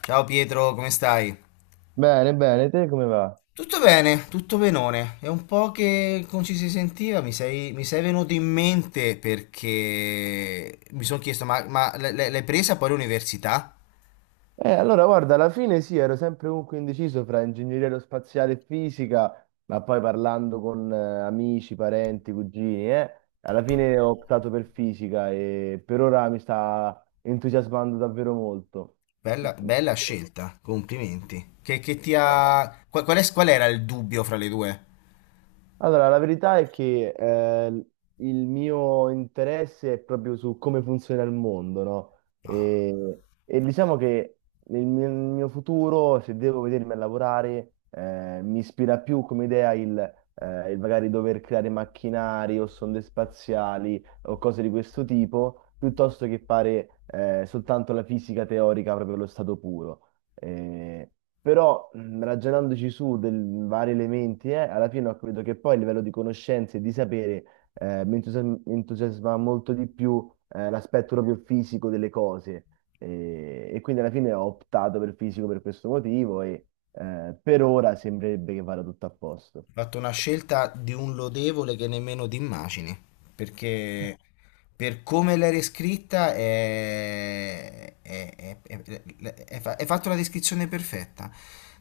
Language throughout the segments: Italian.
Ciao, Pietro, come stai? Bene, bene, te come va? Tutto bene, tutto benone. È un po' che non ci si sentiva. Mi sei venuto in mente perché mi sono chiesto, l'hai presa poi l'università? Allora, guarda, alla fine sì, ero sempre comunque indeciso fra ingegneria aerospaziale e fisica, ma poi parlando con amici, parenti, cugini, alla fine ho optato per fisica e per ora mi sta entusiasmando davvero molto. Bella scelta, complimenti. Che ti ha. Qual era il dubbio fra le due? Allora, la verità è che il mio interesse è proprio su come funziona il mondo, no? E diciamo che nel mio futuro, se devo vedermi a lavorare, mi ispira più come idea il magari dover creare macchinari o sonde spaziali o cose di questo tipo, piuttosto che fare soltanto la fisica teorica proprio allo stato puro. Eh, però ragionandoci su dei vari elementi, alla fine ho capito che poi il livello di conoscenze e di sapere mi entusiasma molto di più l'aspetto proprio fisico delle cose. E quindi alla fine ho optato per il fisico per questo motivo e per ora sembrerebbe che vada tutto a posto. Fatto una scelta di un lodevole che nemmeno ti immagini, perché per come l'hai riscritta hai fatto la descrizione perfetta.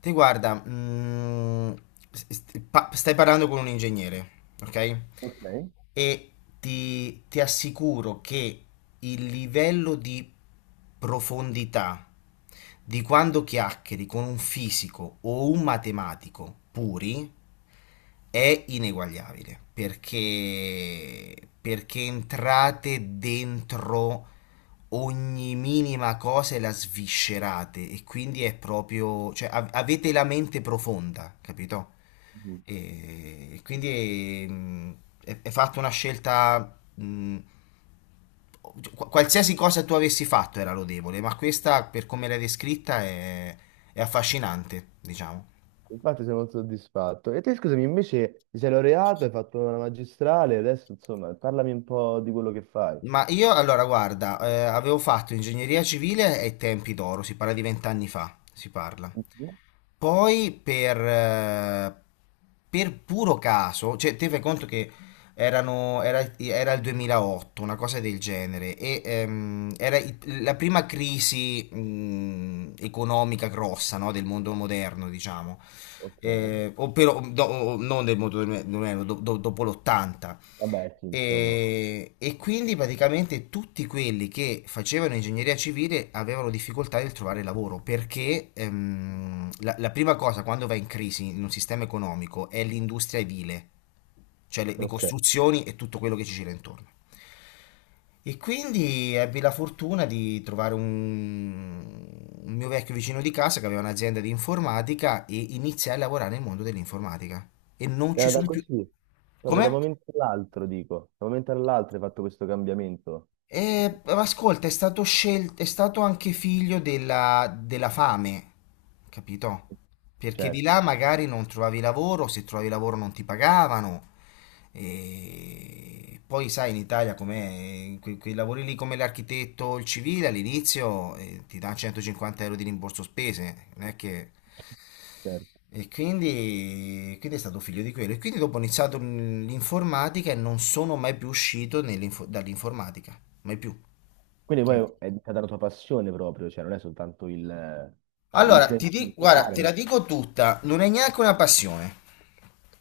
Te guarda, stai parlando con un ingegnere, ok? Ok. E ti assicuro che il livello di profondità di quando chiacchieri con un fisico o un matematico puri è ineguagliabile, perché entrate dentro ogni minima cosa e la sviscerate, e quindi è proprio, cioè avete la mente profonda, capito? Mhm. E quindi, è fatta una scelta. Qualsiasi cosa tu avessi fatto era lodevole, ma questa, per come l'hai descritta, è affascinante, diciamo. Infatti sono molto soddisfatto. E te, scusami, invece ti sei laureato, hai fatto una magistrale, adesso insomma, parlami un po' di quello che fai. Ma io allora, guarda, avevo fatto ingegneria civile ai tempi d'oro, si parla di vent'anni fa, si parla. Mhm. Poi per puro caso, cioè te fai conto che era il 2008, una cosa del genere. E era la prima crisi economica grossa, no, del mondo moderno, diciamo. Ok. O però, non del mondo moderno, dopo l'80. Vabbè, sì, insomma. E quindi praticamente tutti quelli che facevano ingegneria civile avevano difficoltà nel trovare lavoro, perché la prima cosa quando va in crisi in un sistema economico è l'industria edile, cioè le Ok. costruzioni e tutto quello che ci gira intorno. E quindi ebbi la fortuna di trovare un mio vecchio vicino di casa che aveva un'azienda di informatica, e iniziai a lavorare nel mondo dell'informatica. E non ci Era da sono più. così, proprio da un Come? momento all'altro, dico. Da un momento all'altro hai fatto questo cambiamento. Ma ascolta, è stato scelto, è stato anche figlio della fame, capito? Perché di Certo, là magari non trovavi lavoro, se trovavi lavoro non ti pagavano. E poi sai, in Italia come quei lavori lì come l'architetto, o il civile all'inizio ti dà 150 euro di rimborso spese, non è che. certo. E quindi, quindi è stato figlio di quello. E quindi dopo ho iniziato l'informatica e non sono mai più uscito dall'informatica, mai più. Quindi poi Sì. è diventata la tua passione proprio, cioè non è soltanto il, cioè, il Allora, piacere di guarda, suonare, te la ma. dico tutta, non è neanche una passione,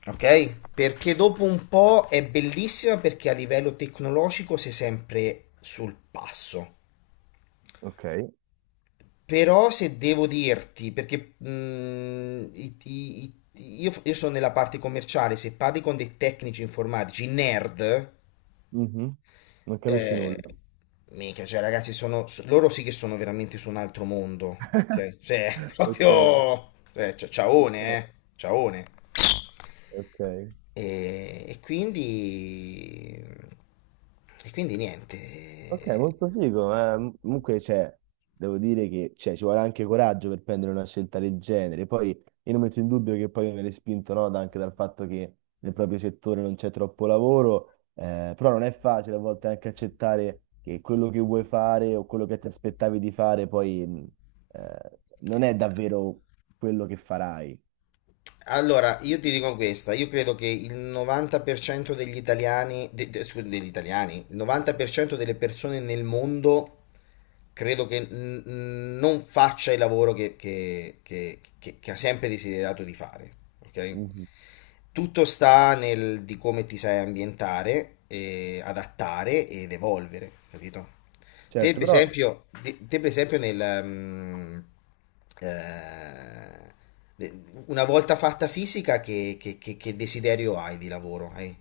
ok? Perché dopo un po' è bellissima perché a livello tecnologico sei sempre sul passo. Ok. Però se devo dirti, perché io sono nella parte commerciale. Se parli con dei tecnici informatici, nerd, Mhm. Non capisci eh, nulla. mica, cioè ragazzi, sono, loro sì che sono veramente su un altro mondo, ok? Cioè, Ok, proprio, cioè, ciaone, ok, ciaone. ok. E quindi niente. Ok, molto figo, ma comunque cioè, devo dire che cioè, ci vuole anche coraggio per prendere una scelta del genere. Poi io non metto in dubbio che poi viene spinto no, anche dal fatto che nel proprio settore non c'è troppo lavoro, però non è facile a volte anche accettare che quello che vuoi fare o quello che ti aspettavi di fare poi non è davvero quello che farai. Allora, io ti dico questa, io credo che il 90% degli italiani, scusa, degli italiani, il 90% delle persone nel mondo credo che non faccia il lavoro che che ha sempre desiderato di fare, ok? Mhm. Tutto sta nel di come ti sai ambientare, e adattare ed evolvere, capito? Te Certo, per però. esempio, per esempio nel, mm, eh, una volta fatta fisica, che che desiderio hai di lavoro? Hai?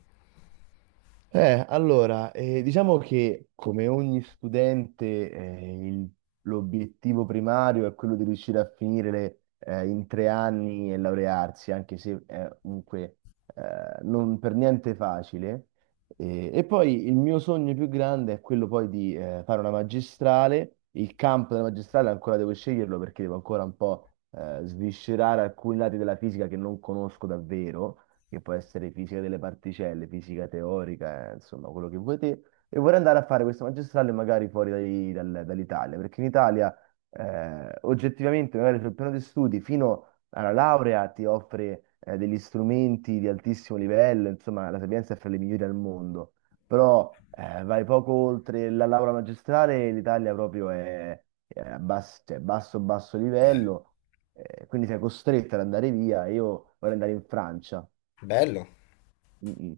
Allora, diciamo che come ogni studente, l'obiettivo primario è quello di riuscire a finire in 3 anni e laurearsi, anche se è comunque non per niente facile. E poi il mio sogno più grande è quello poi di fare una magistrale. Il campo della magistrale ancora devo sceglierlo perché devo ancora un po' sviscerare alcuni lati della fisica che non conosco davvero, che può essere fisica delle particelle, fisica teorica, insomma, quello che vuoi te. E vorrei andare a fare questo magistrale magari fuori dall'Italia, perché in Italia oggettivamente magari sul piano di studi fino alla laurea ti offre degli strumenti di altissimo livello, insomma, la Sapienza è fra le migliori al mondo, però vai poco oltre la laurea magistrale, l'Italia proprio è a cioè, basso, basso Beh. livello, quindi sei costretta ad andare via. Io vorrei andare in Francia. Bello? Mm, mm.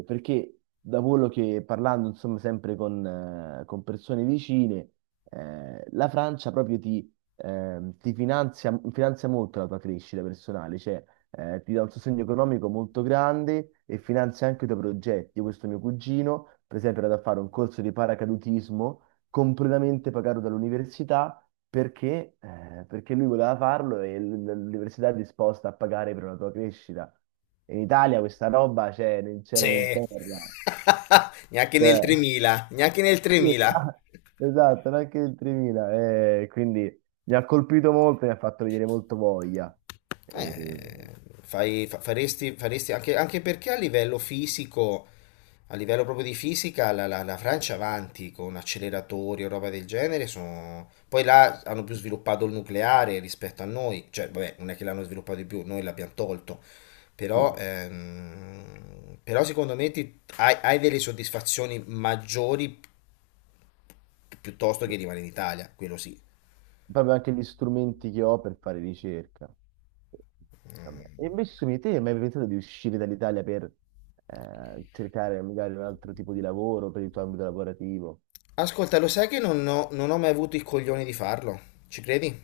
Perché da quello che parlando, insomma, sempre con persone vicine, la Francia proprio ti finanzia, finanzia molto la tua crescita personale, cioè ti dà un sostegno economico molto grande e finanzia anche i tuoi progetti. Io, questo mio cugino, per esempio, era da fare un corso di paracadutismo completamente pagato dall'università, perché lui voleva farlo e l'università è disposta a pagare per la tua crescita. In Italia questa roba c'è nel Sì. cielo né in terra. Neanche Cioè, nel 3000, neanche nel sì, 3000. esatto, esatto, neanche il 3.000. Quindi mi ha colpito molto e mi ha fatto venire molto voglia. E- Eh, Faresti, faresti anche, anche perché a livello fisico, a livello proprio di fisica, la Francia avanti con acceleratori o roba del genere. Poi là hanno più sviluppato il nucleare rispetto a noi, cioè vabbè, non è che l'hanno sviluppato di più, noi l'abbiamo tolto, però, sì, però secondo me hai delle soddisfazioni maggiori, piuttosto sì. che rimanere in Italia, quello sì. Proprio anche gli strumenti che ho per fare ricerca. Vabbè. E invece su di te, hai mai pensato di uscire dall'Italia per cercare magari un altro tipo di lavoro per il tuo ambito lavorativo? Ascolta, lo sai che non ho mai avuto il coglione di farlo? Ci credi?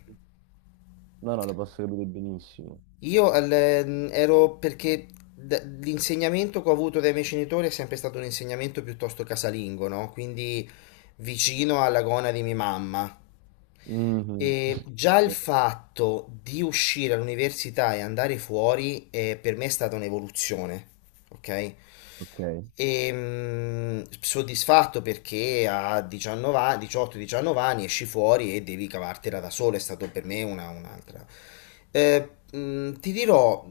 No, no, lo posso capire benissimo. Io ero perché l'insegnamento che ho avuto dai miei genitori è sempre stato un insegnamento piuttosto casalingo, no? Quindi vicino alla gonna di mia mamma. Mhm. E già il fatto di uscire all'università e andare fuori, per me è stata un'evoluzione, ok? Ok, E, soddisfatto perché a 19 anni- 18-19 anni esci fuori e devi cavartela da solo, è stato per me una, un'altra. Ti dirò,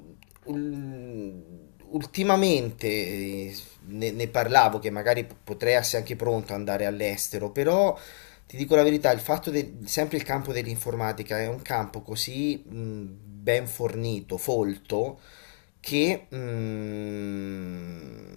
ultimamente ne parlavo che magari potrei essere anche pronto ad andare all'estero, però ti dico la verità, il fatto del, sempre il campo dell'informatica è un campo così, ben fornito, folto, che, mm,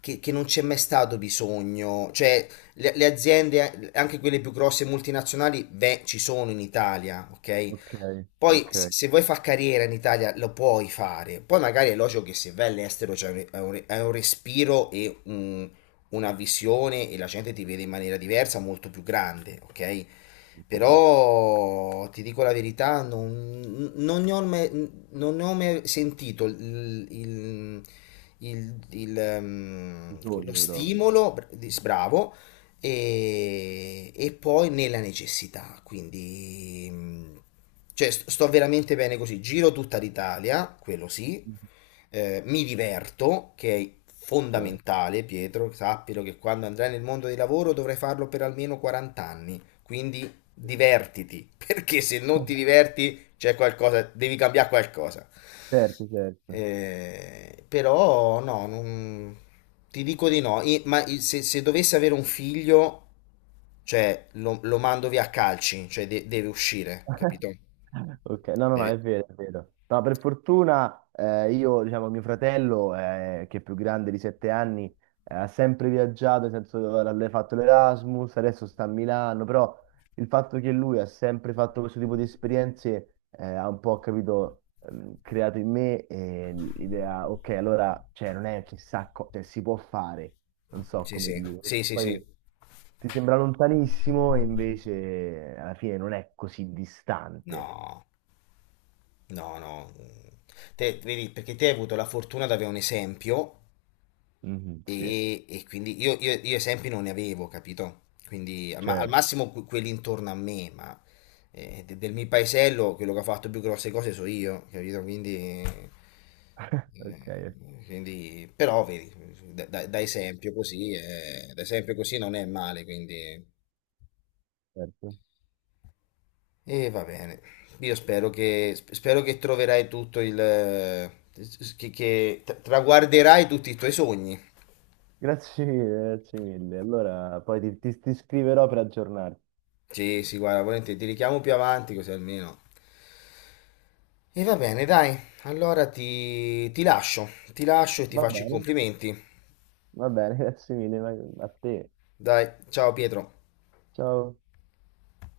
che non c'è mai stato bisogno, cioè le aziende, anche quelle più grosse multinazionali, beh, ci sono in Italia, ok? ok, Poi ok, se se vuoi far carriera in Italia lo puoi fare, poi magari è logico che se vai all'estero c'è un, è un respiro, e una visione, e la gente ti vede in maniera diversa, molto più grande, ok? certo, certo. Però ti dico la verità, non ne ho mai, non ne ho mai sentito il lo Bisogna proprio. stimolo, bravo, e poi nella necessità. Quindi, cioè, sto veramente bene così. Giro tutta l'Italia, quello sì, Mhm. Mi diverto, che è Ok. fondamentale, Pietro, sappilo che quando andrai nel mondo del lavoro dovrai farlo per almeno 40 anni. Quindi divertiti, perché se non ti diverti c'è qualcosa, devi cambiare qualcosa. Certo, certo. Però no, non- Ti dico di no. Se dovessi avere un figlio, cioè lo mando via a calci, cioè deve uscire, capito? Ok, no, no, no, è Deve. vero, è vero. No, per fortuna io, diciamo, mio fratello, che è più grande di 7 anni, ha sempre viaggiato, nel senso allora, ha fatto l'Erasmus, adesso sta a Milano, però il fatto che lui ha sempre fatto questo tipo di esperienze ha un po', capito, creato in me l'idea, ok, allora, cioè, non è chissà cosa, cioè, si può fare, non so Sì, come sì, dire. sì, sì, Poi sì. ti sembra lontanissimo e invece alla fine non è così distante. No, no, no. Te, vedi, perché te hai avuto la fortuna di avere un esempio. Mhm, sì, E quindi io, io esempi non ne avevo, capito? Quindi al, al certo. massimo quelli intorno a me, ma del mio paesello quello che ha fatto più grosse cose so io, capito? Quindi, Ok, quindi però vedi, da esempio così non è male, quindi. certo. E va bene, io spero che, spero che troverai tutto il, che traguarderai tutti i tuoi sogni. Grazie mille, grazie mille. Allora, poi ti scriverò per aggiornarti. Sì, sì, guarda, volentieri, ti richiamo più avanti così almeno. E va bene, dai, allora ti lascio e ti Va faccio i bene, complimenti. va bene, grazie mille, a te. Dai, ciao Pietro. Ciao.